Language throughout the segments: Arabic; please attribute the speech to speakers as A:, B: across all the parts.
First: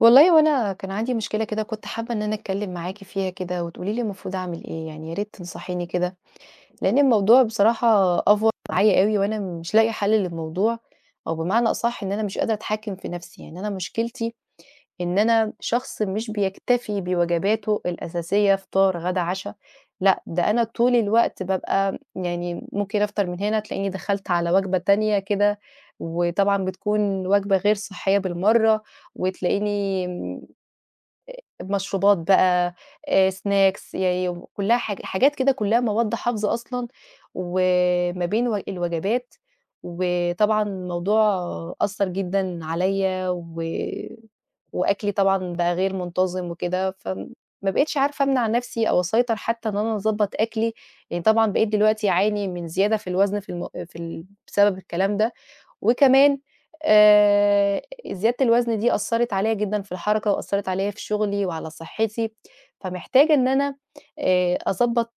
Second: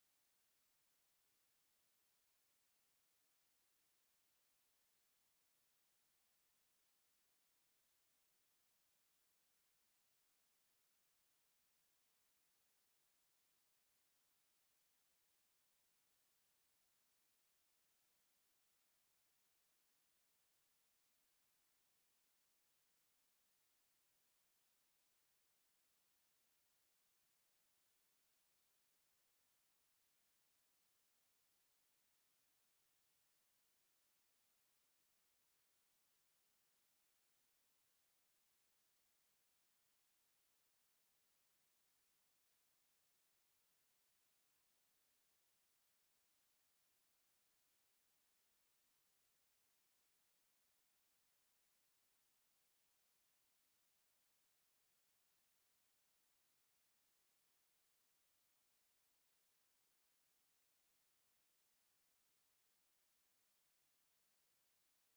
A: والله وأنا كان عندي مشكلة كده كنت حابة إن أنا أتكلّم معاكِ فيها كده وتقولي لي المفروض أعمل إيه، يعني يا ريت تنصحيني كده، لإن الموضوع بصراحة أفور معايا أوي وأنا مش لاقية حل للموضوع، أو بمعنى أصح إن أنا مش قادرة أتحكّم في نَفْسي، يعني أنا مشكلتي إن أنا شخص مش بيكتفي بوجباته الأساسية فطار، غدا، عشا، لأ ده أنا طول الوقت بابقى يعني ممكن أفطر من هنا تلاقيني دخلت على وجبة تانية كده، وطبعًا بتكون وجبة غير صحية بالمرّة، وتلاقيني مشروبات بقى، snacks كلّها حاجات كده كلّها مواد حافظة أصلًا، وما بين الوجبات، وطبعًا الموضوع أثّر جدًا عليَّ وأكلي طبعًا بقى غير منتظم وكده، ما بقيتش عارفة أمنع نفسي أو أسيطر حتى إن أنا أضبّط أكلي، لإن طبعًا بقيت دلوقتي أعاني من زيادة في الوزن في الم في ال بسبب الكلام ده، وكمان آآ زيادة الوزن دي أثّرت عليَّ جدًا في الحركة وأثّرت عليَّ في شغلي وعلى صحّتي، فمحتاجة إن أنا أضبّط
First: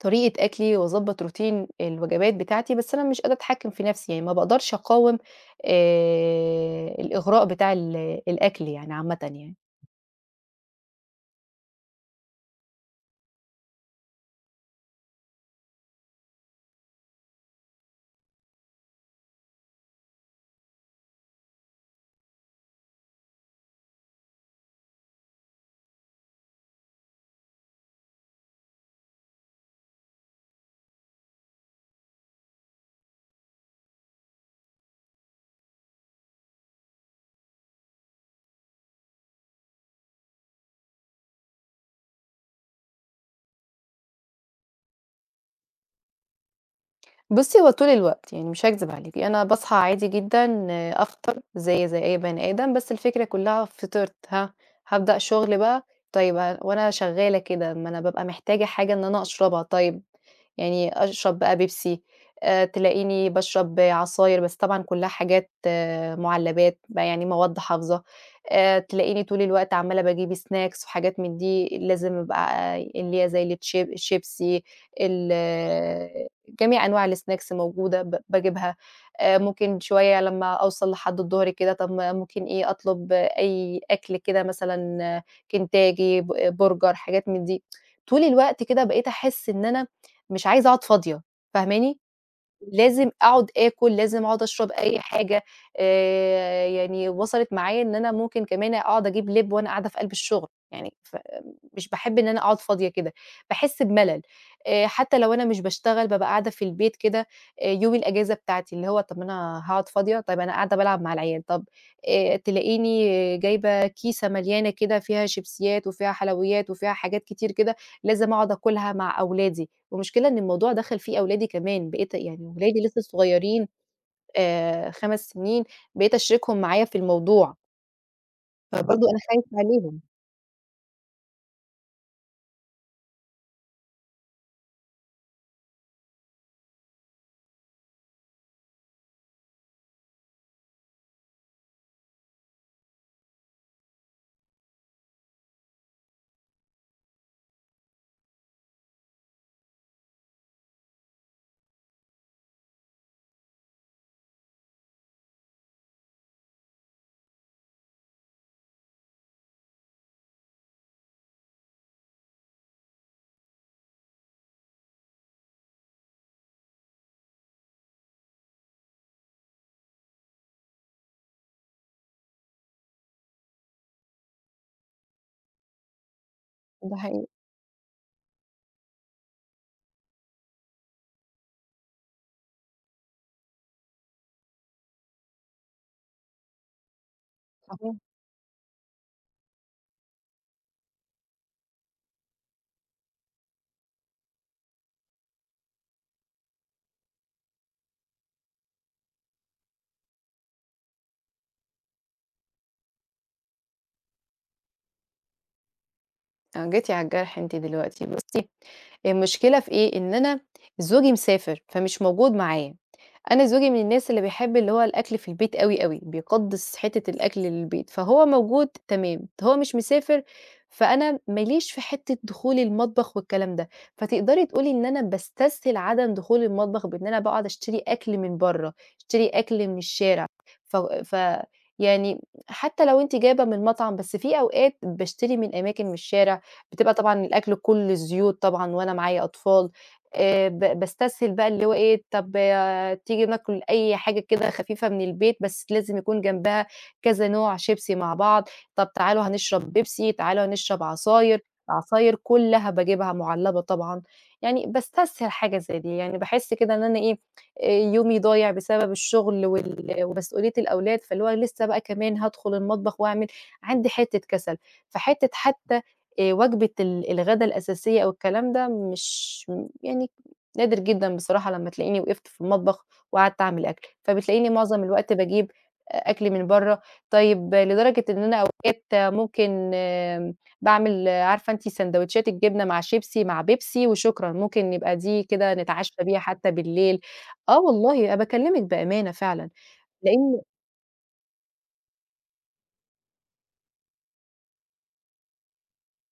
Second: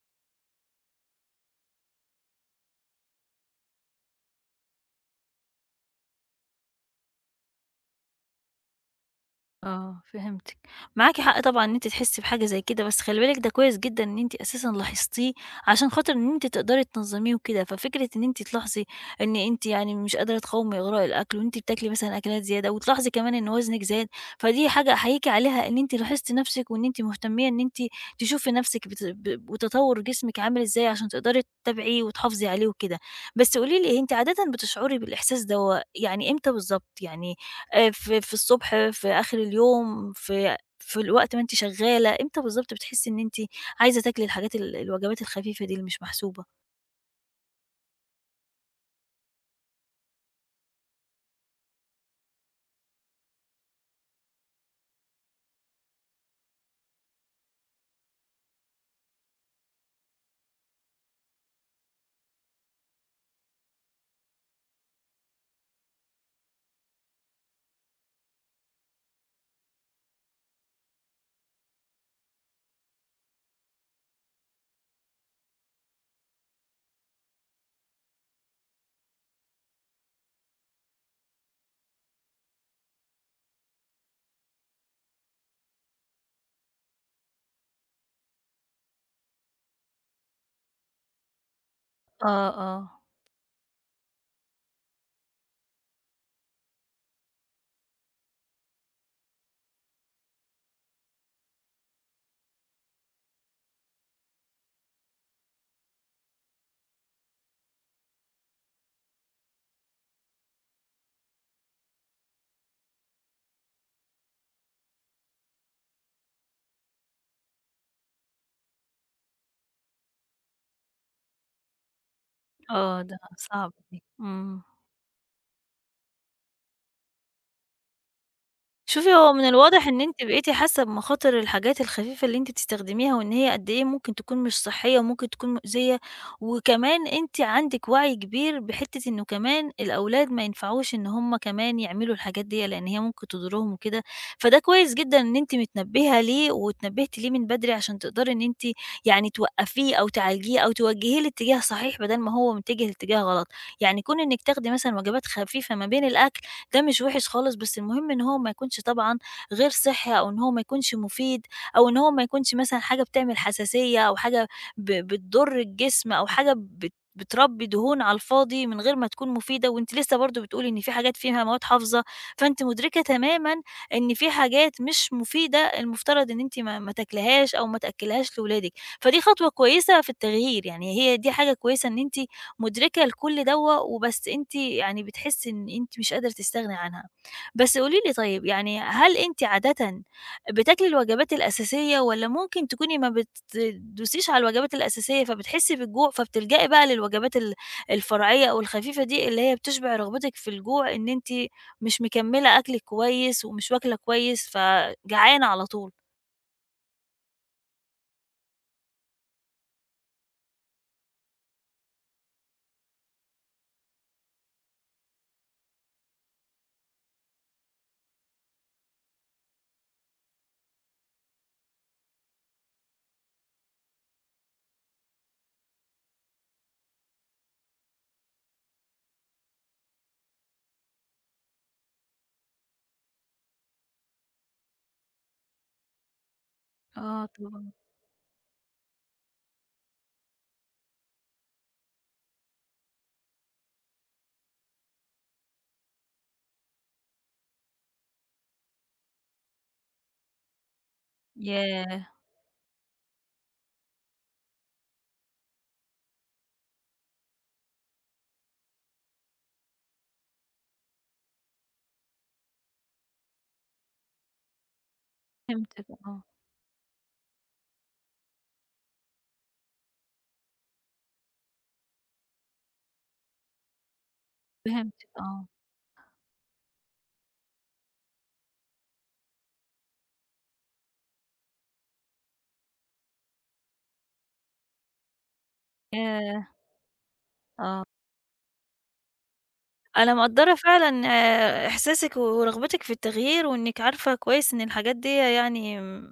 A: طريقة أكلي وأضبّط روتين الوجبات بتاعتي، بس أنا مش قادرة أتحكّم في نَفْسي، يعني ما باقدرش أقاوم الإغراء بتاع الأكل يعني عامةً يعني.
B: آه، فهمتِك. معاكِ حق طبعًا إن أنتِ تحسّي بحاجة زي كده، بس خلّي بالِك ده كويس جدًا إن أنتِ أساسًا لاحظتيه عشان خاطر إن أنتِ تقدري تنظّميه وكده، ففكرة إن أنتِ تلاحظي إن أنتِ يعني مش قادرة تقاومي إغراء الأكل وأنتِ بتاكلي مثلًا أكلات زيادة وتلاحظي كمان إن وزنِك زاد، فدي حاجة أحييكِ عليها إن أنتِ لاحظتِ نَفْسِك وإن أنتِ مهتمية إن أنتِ تشوفي نَفْسِك بت ب وتطوُّر جسمِك عامل إزاي عشان تقدري تتابعيه وتحافظي عليه وكده. بس قولي لي، أنتِ عادةً بتشعري بالإحساس دوّة يعني إمتى بالضبط؟ يعني في في الصبح، في آخر اليوم، في في وقت ما أنتِ شغالة، إمتى بالضبط بتحسي إن أنتِ عايزة تاكلي الحاجات الوجبات الخفيفة دي اللي مش محسوبة؟
A: بُصّي، هو طول الوقت، يعني مش هاكذب عليكِ، أنا باصحى عادي جدًا أفطر زيي زي أي بني آدم، بس الفكرة كلّها فطرت، هابدأ شغل بقى، طيب وأنا شغّالة كده ما أنا بابقى محتاجة حاجة إن أنا أشربها، طيب يعني أشرب بقى بيبسي، تلاقيني باشرب عصاير، بس طبعًا كلّها حاجات مُعلّبات، ما يعني مواد حافظة، تلاقيني طول الوقت عمّالة باجيب snacks وحاجات من دي، لازم أبقى اللي هي زي الشيبسي، ال جميع أنواع الsnacks موجودة باجيبها، ممكن شوية لمّا أوصل لحد الضهر كده طب ما ممكن إيه أطلب أي أكل كده مثلًا كنتاكي، ب آه، برجر، حاجات من دي. طول الوقت كده بقيت أحس إن أنا مش عايزة أقعد فاضية، فاهماني؟
B: آه، آه.
A: لازم أقعد آكل، لازم أقعد أشرب أي حاجة، يعني وصلت معايا إن أنا ممكن كمان أقعد أجيب لاب وأنا قاعدة في قلب الشغل، يعني مش باحب إن أنا أقعد فاضية كده، باحس بملل، حتى لو أنا مش باشتغل بابقى قاعدة في البيت كده، يوم الأجازة بتاعتي اللي هو طَب ما أنا هاقعد فاضية، طيب أنا قاعدة بالعب مع العيال، طَب تلاقيني جايبة كيسة مليانة كده فيها شيبسيات وفيها حلويات وفيها حاجات كتير كده، لازم أقعد آكلها مع أولادي. والمشكلة إن الموضوع دخل فيه أولادي كمان، بقيت يعني ولادي لسه
B: آه، ده
A: صغيرين،
B: صعب دي. إمم.
A: 5 سنين، بقيت أشركهم معايا في الموضوع، طبعًا. فبرضه
B: شوفي،
A: أنا
B: هو من
A: خايفة
B: الواضح
A: عليهم،
B: إن أنتِ بقيتِ حاسة بمخاطر الحاجات الخفيفة اللي أنتِ بتستخدميها، وإن هي قد إيه ممكن تكون مش صحية، وممكن تكون مؤذية، وكمان أنتِ عندِك وعي كبير بحتة إنه كمان الأولاد ما ينفعوش إن هُم كمان يعملوا الحاجات ديّة، لإن هي ممكن تضرهم وكده، فده كويس جدًا إن أنتِ متنبهة ليه، واتنبهتِ ليه من بدري عشان تقدري إن أنتِ يعني توقفيه أو تعالجيه أو توجهيه لاتجاه صحيح بدل ما هو متجه لاتجاه غلط. يعني كون إنِك تاخدي مثلًا وجبات خفيفة ما بين الأكل ده مش وِحِش خالص، بس المهم إن هو ما يكونش طبعًا غير صحّي، أو إن هو ما يكونش مفيد، أو إن هو ما يكونش مثلًا حاجة بتعمل حساسية، أو حاجة بتضُر الجسم، أو حاجة بتربّي دهون على الفاضي من غير ما تكون مفيدة، وأنتِ لسّه برضه بتقولي إن في حاجات فيها مواد حافظة. فأنتِ مُدركة تمامًا إن في حاجات مش مفيدة المفترض إن أنتِ ما ما
A: ده حقيقي،
B: تاكليهاش أو ما تأكّليهاش لولادِك، فدي خطوة كويسة في التغيير. يعني هي دي حاجة كويسة إن أنتِ مُدركة لكُلّ دوّة، وبس أنتِ يعني بتحسّي إن أنتِ مش قادرة تستغني عنها. بس
A: صحيح.
B: قولي لي طيب، يعني هل أنتِ عادةً بتاكلي الوجبات الأساسية، والّا ممكن تكوني ما بتدوسيش على الوجبات الأساسية فبتحسّي بالجوع، فبتلجئي بقى للوجبات الفرعية أو الخفيفة دي اللي هي بتشبع رغبتِك في الجوع إن أنتِ مش مكمّلة أكلِك كويس ومش واكلة كويس، فجعانة على طول؟
A: آه، جيتِ على الجرح أنتِ دلوقتي، بُصّي، هي المشكلة في إيه، إن أنا زوجي مسافر، فمش موجود معايا. أنا زوجي من الناس اللي بيحب اللي هو الأكل في البيت أوي، أوي، بيقدّس حتّة الأكل للبيت، فهو موجود تمام، هو مش مسافر. فأنا ما ليش في حتّة دخول المطبخ والكلام ده، فتقدري تقولي إن أنا باستسهل عدم دخول المطبخ بإن أنا باقعد أشتري أكل من برّه، أشتري أكل من الشارع، ف ف يعني حتّى لو أنتِ جايبة من مطعم، بس في أوقات باشتري من أماكن من الشارع، بتبقى طبعًا
B: آه
A: الأكل
B: طبعًا.
A: كلّه زيوت طبعًا وأنا معايا أطفال، ب باستسهل بقى اللي هو إيه طَب تيجي ناكل أي حاجة كده خفيفة من البيت، بس لازم يكون جنبها كذا نوع شيبسي مع بعض، طب تعالوا هنشرب بيبسي، تعالوا هنشرب عصاير،
B: ياه!
A: العصاير كلّها باجيبها مُعلبة طبعًا، يعني باستسهل حاجة زي دي، يعني باحس كده إن أنا إيه، يومي ضايع بسبب الشغل ومسؤولية الأولاد، فاللي هو لسه بقى كمان هادخل المطبخ وأعمل، عندي حتة كسل، حتى
B: فهمتِك، آه.
A: وجبة الغدا الأساسية أو الكلام ده مش يعني نادر جدًا بصراحة لمّا تلاقيني وقفت في المطبخ وقعدت أعمل أكل، فبتلاقيني معظم
B: فهمتِك،
A: الوقت
B: آه.
A: باجيب أكل من برّه، طيب لدرجة إن أنا أوقات ممكن باعمل عارفة أنتِ ساندوتشات الجبنة مع شيبسي مع بيبسي وشكرًا، ممكن يبقى دي كده نتعشى بيها
B: ياه!
A: حتى بالليل، آه
B: آه.
A: والله أنا باكلمِك بأمانة فعلًا،
B: أنا
A: لإن
B: مقدّرة فعلًا، آه، إحساسِك ورغبتِك في التغيير، وإنِّك عارفة كويس إن الحاجات ديّة يعني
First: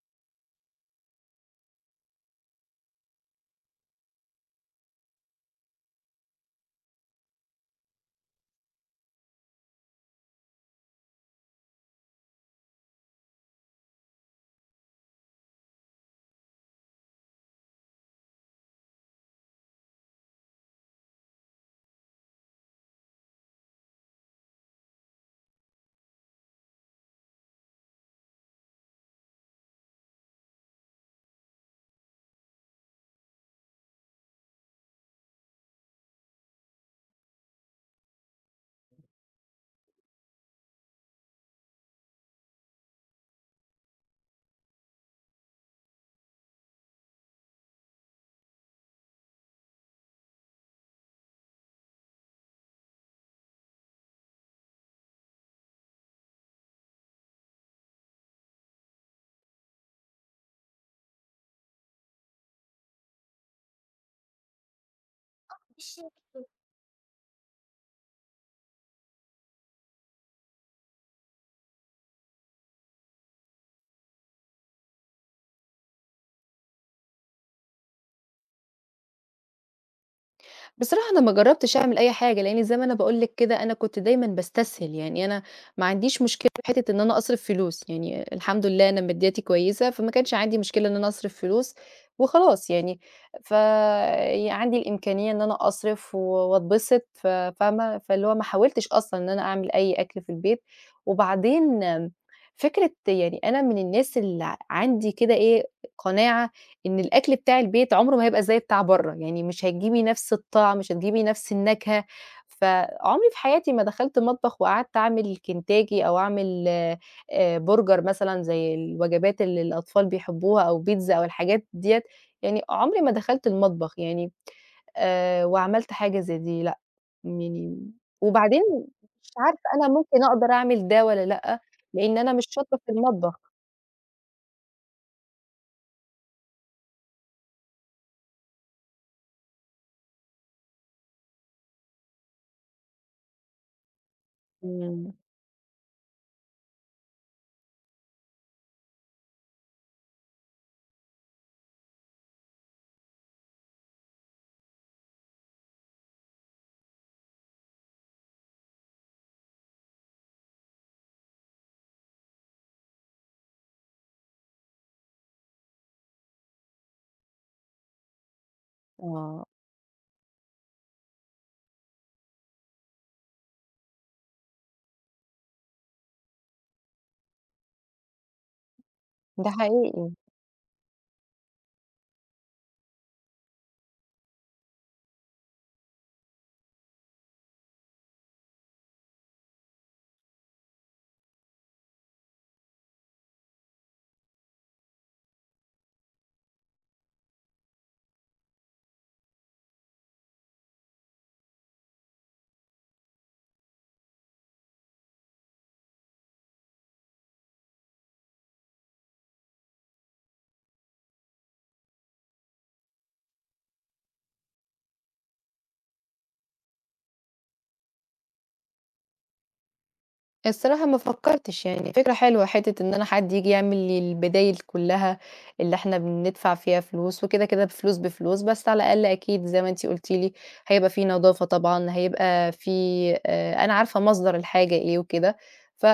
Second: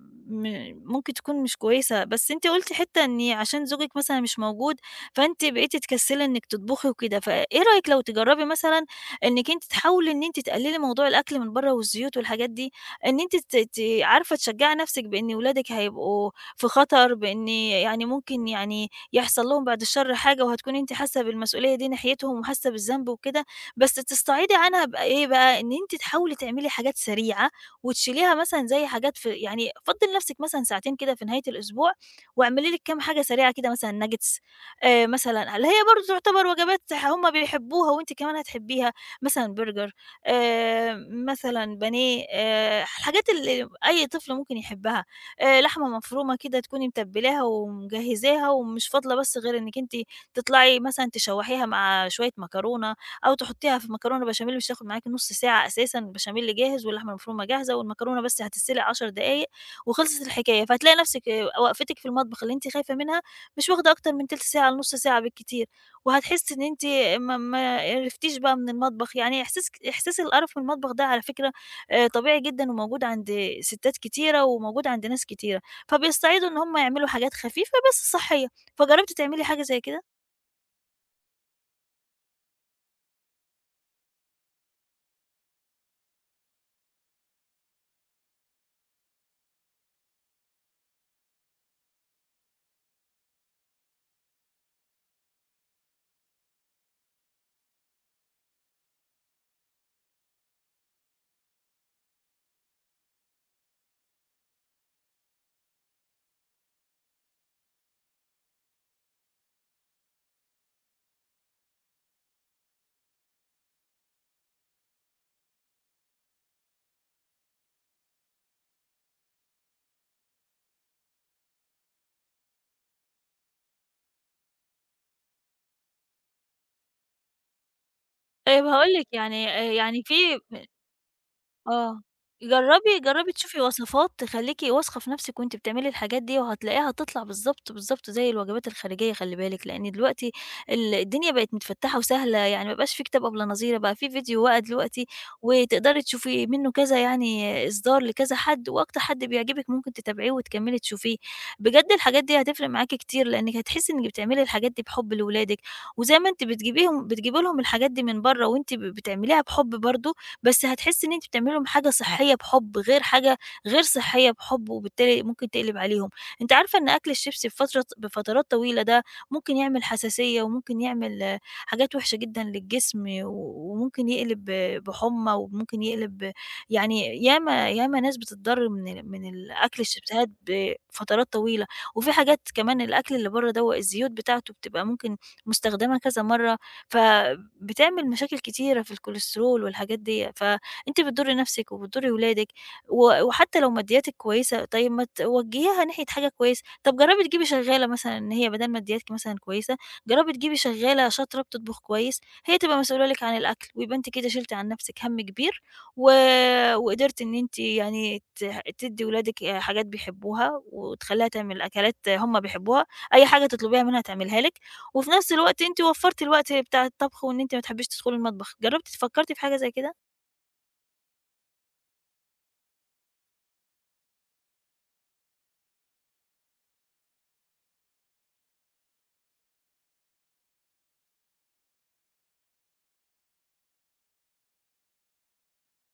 B: ممكن تكون مش كويسة، بس أنتِ قُلتِ حتّة إن عشان زوجِك مثلًا مش موجود، فأنتِ بقيتِ تكسّلي إنِّك تطبخي وكده، فإيه رأيِك لو تجرّبي مثلًا إنِّك أنتِ تحاولي إن أنتِ تقلّلي موضوع الأكل من برّه والزيوت والحاجات دي، إن أنتِ ت ت عارفة تشجّعي نَفْسِك بإن ولادِك هيبقوا في خطر، بإن يعني ممكن يعني يحصل لهم بعد الشر حاجة، وهتكوني أنتِ حاسّة بالمسؤولية دي ناحيتهم وحاسّة بالذنب وكده. بس تستعيضي عنها بقى إيه بقى، إن أنتِ تحاولي تعملي حاجات سريعة وتشيليها مثلًا، زي حاجات في يعني فضّي لنفسِك مثلًا ساعتين كده في نهاية الأسبوع واعملي لِك كام حاجة سريعة كده، مثلًا nuggets، مثلًا اللي هي برضه تعتبر وجبات هم بيحبوها وأنتِ كمان هتحبيها، مثلًا برجر، مثلًا بانيه، الحاجات اللي أي طفل ممكن يحبها، لحمة مفرومة كده تكوني متبّلاها ومجهّزاها ومش فاضلة بس غير إنِّك أنتِ تطلعي مثلًا تشوّحيها مع شوية مكرونة، أو تحطيها في مكرونة بشاميل. مش هتاخد معاكِ نُص ساعة أساسًا، البشاميل جاهز واللحمة المفرومة جاهزة والمكرونة بس هتتسلق 10 دقايق وخلصت الحكاية، فهتلاقي نفسِك، آه، وقفتِك في المطبخ اللي أنتِ خايفة منها مش واخدة أكتر من تِلت ساعة لنُص ساعة بالكتير، وهتحسي إن أنتِ ما ما قرفتيش بقى من المطبخ. يعني إحساس القرف من المطبخ ده، على فكرة، طبيعي جدًا وموجود عند ستات كتيرة وموجود عند ناس كتيرة، فبيستعيضوا إن هم يعملوا حاجات خفيفة بس صحية. فجربتِ تعملي حاجة زي كده؟
A: بصراحة أنا ما جرّبتش أعمل أي حاجة، لإني زي ما أنا باقول لِك كده أنا كنت دايمًا باستسهل، يعني أنا ما عنديش مشكلة في حتّة إن أنا أصرف فلوس، يعني الحمد لله أنا مادياتي كويسة، فما كانش عندي مشكلة إن أنا أصرف فلوس وخلاص يعني، ف ي عندي الإمكانية إن أنا أصرف واتبسط فاهمة؟ فاللي هو ما حاولتش أصلًا إن أنا أعمل أي أكل في البيت، وبعدين فكرة يعني أنا من الناس اللي عندي كده إيه، قناعة إن الأكل بتاع البيت عمره ما هيبقى زي بتاع برّه، يعني مش هتجيبي نفس الطعم، مش هتجيبي نفس النكهة، فعمري في حياتي ما دخلت مطبخ وقعدت أعمل كنتاكي أو أعمل برجر مثلًا زي الوجبات اللي الأطفال بيحبوها أو بيتزا أو الحاجات ديّة، يعني عمري ما دخلت المطبخ يعني وعملت حاجة زي دي لأ، يعني وبعدين
B: طيب، هاقول لِك،
A: مش
B: يعني
A: عارفة أنا
B: يعني في،
A: ممكن أقدر أعمل ده والّا لأ،
B: آه،
A: لإن أنا مش شاطرة في
B: جرّبي جرّبي
A: المطبخ.
B: تشوفي وصفات تخلّيكِ واثقة في نفسِك وأنتِ بتعملي الحاجات دي، وهتلاقيها هتطلع بالضبط، بالضبط زي الوجبات الخارجية، خلّي بالِك. لإن دلوقتي الدنيا بقت متفتّحة وسهلة، يعني ما بقاش في كتاب أبلة نظيرة، بقى في فيديو بقى دلوقتي،
A: إمم،
B: وتقدري تشوفي منّه كذا يعني إصدار لكذا حد، وأكتر حد بيعجبِك ممكن تتابعيه وتكمّلي تشوفيه. بجد الحاجات دي هتفرق معاكِ كتير، لإنِّك هتحسّي إنِّك بتعملي الحاجات دي بحُب لولادِك، وزي ما أنتِ بتجيبيهم بتجيبي لهم الحاجات دي من برّه وأنتِ بتعمليها بحُب برضه، بس هتحسّي إن أنتِ بتعملي لهم حاجة صحّية بحُب، غير حاجة غير صحّية بحُب، وبالتالي ممكن تقلب عليهم. أنتِ عارفة إن أكل الشيبسي بفترات طويلة ده
A: آه،
B: ممكن يعمل حساسية، وممكن يعمل، حاجات وحشة جدًا للجسم، وممكن يقلب، بحُمّى، وممكن يقلب، يعني ياما ياما ناس بتتضرّر من ال من
A: ده
B: ال أكل
A: حقيقي.
B: الشيبسيهات بفترات طويلة. وفي حاجات كمان، الأكل اللي برّه دوّة الزيوت بتاعته بتبقى ممكن مستخدمة كذا مرّة، فبتعمل مشاكل كتيرة في الكوليسترول والحاجات دي، فأنتِ بتضُرّي نفسِك وبتضُرّي ولادِك. وحتى لو مادياتِك كويسة، طيب ما توجّهيها ناحية حاجة كويسة، طب جرّبي تجيبي شغّالة، مثلًا إن هي بدل مادياتِك مثلًا كويسة، جرّبي تجيبي شغّالة شاطرة بتطبخ كويس، هي تبقى مسؤولة لِك عن الأكل، ويبقى أنتِ كده شِلتِ عن نفسِك هَم كبير، و وقدرتِ إن أنتِ يعني تدّي ولادِك حاجات بيحبوها، وتخلّيها تعمل أكلات هُم بيحبوها، أي حاجة تطلبيها منها تعملها لِك، وفي نفس الوقت أنتِ وفّرتِ الوقت بتاع الطبخ وإن أنتِ ما تحبيش تدخلي المطبخ. جرّبتِ فكّرتِ في حاجة زي كده؟
A: الصراحة ما فكّرتش يعني، فكرة حلوة حتّة إن أنا حد ييجي يعمل لي البدايل كلّها اللي إحنا بندفع فيها فلوس، وكده، كده بفلوس، بفلوس، بس على الأقل أكيد زي ما أنتِ قُلتِ لي هيبقى في نضافة طبعًا، هيبقى في أنا عارفة مصدر الحاجة إيه وكده، ف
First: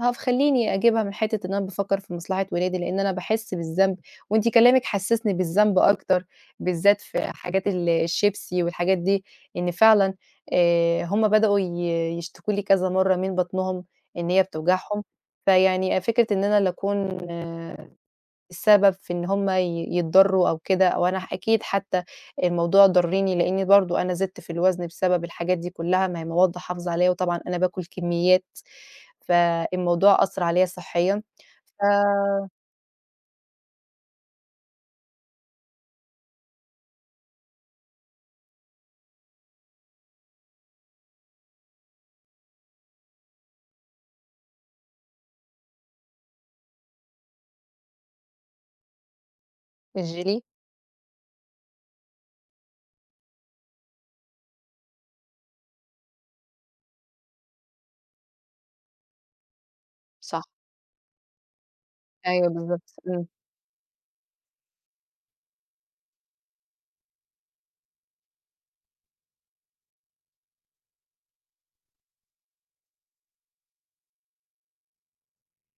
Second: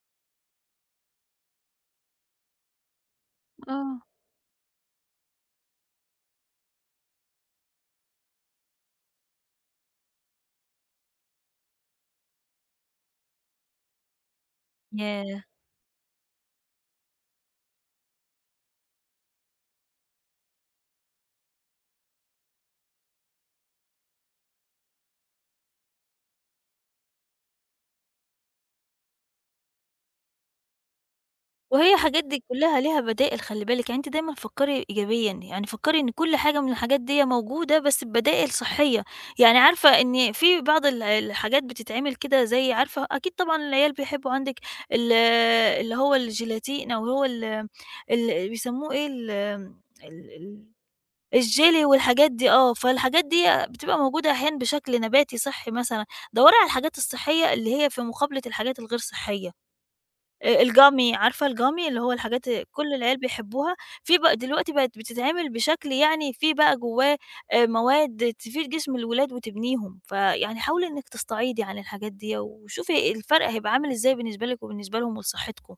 A: هف خلّيني أجيبها من حتّة إن أنا بافكّر في مصلحة ولادي، لإن أنا باحس بالذنب،
B: آه.
A: وأنتِ كلامِك حسّسني بالذنب أكتر، بالذات في حاجات الشيبسي والحاجات دي، إن فعلًا هم بدأوا يشتكوا لي كذا مرّة من بطنهم إن هي بتوجعهم،
B: ياه!
A: فيعني فكرة إن أنا اللي أكون السبب في إن هم يتضرّوا أو كده، أو أنا أكيد حتى الموضوع ضرّني لإني برضه أنا زدت في الوزن بسبب الحاجات دي كلّها، ما هي مواد حافظة عليَّ وطبعًا أنا باكل كميات، فالموضوع أثّر عليَّ صحيًا. ف
B: وهي الحاجات دي كلّها ليها بدائل، خلّي بالِك، يعني أنتِ دايمًا فكّري إيجابيًا، يعني فكّري إن كل حاجة من الحاجات ديّة موجودة بس ببدائل صحّية، يعني عارفة إن في بعض الحاجات بتتعمل كده، زي عارفة أكيد طبعًا العيال بيحبّوا عندِك ال اللي هو الجيلاتين، أو هو ال ال بيسموه إيه ال ال
A: الجيلي،
B: ال الجيلي والحاجات دي، فالحاجات دي بتبقى موجودة أحيانًا بشكل نباتي صحّي مثلًا. دوري على الحاجات الصحية اللي هي في مقابلة الحاجات الغير صحية،
A: صح،
B: الgummy، عارفة الgummy اللي هو الحاجات
A: أيوه بالضبط،
B: كل العيال
A: إمم.
B: بيحبوها، في بقى دلوقتي بقت بتتعمل بشكل، يعني في بقى جواه مواد تفيد جسم الولاد وتبنيهم، فيعني حاولي إنِّك تستعيضي عن الحاجات ديّة، وشوفي الفرق هيبقى عامل إزاي بالنسبة لِك وبالنسبة لهم ولصحتكم.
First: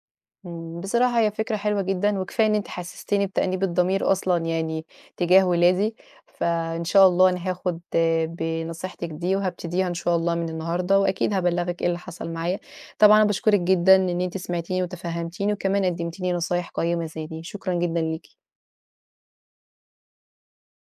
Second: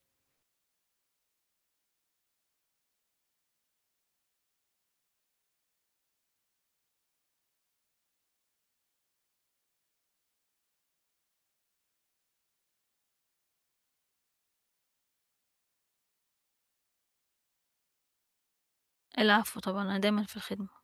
A: إمم، بصراحة هي فكرة حلوة جدًا، وكفاية إن أنتِ حسستيني بتأنيب الضمير أصلًا يعني تجاه ولادي، فإن شاء الله أنا هاخد بنصيحتِك دي، وهابتديها إن شاء الله من النهارده، وأكيد هابلّغِك إيه اللي حصل معايا. طبعًا أنا باشكرِك جدًا إن أنتِ سمعتيني وتفهمتيني، وكمان قدمتِ لي نصايح قيمة زي دي، شكرًا جدًا ليكِ.
B: العفو طبعًا، أنا دايمًا في الخدمة.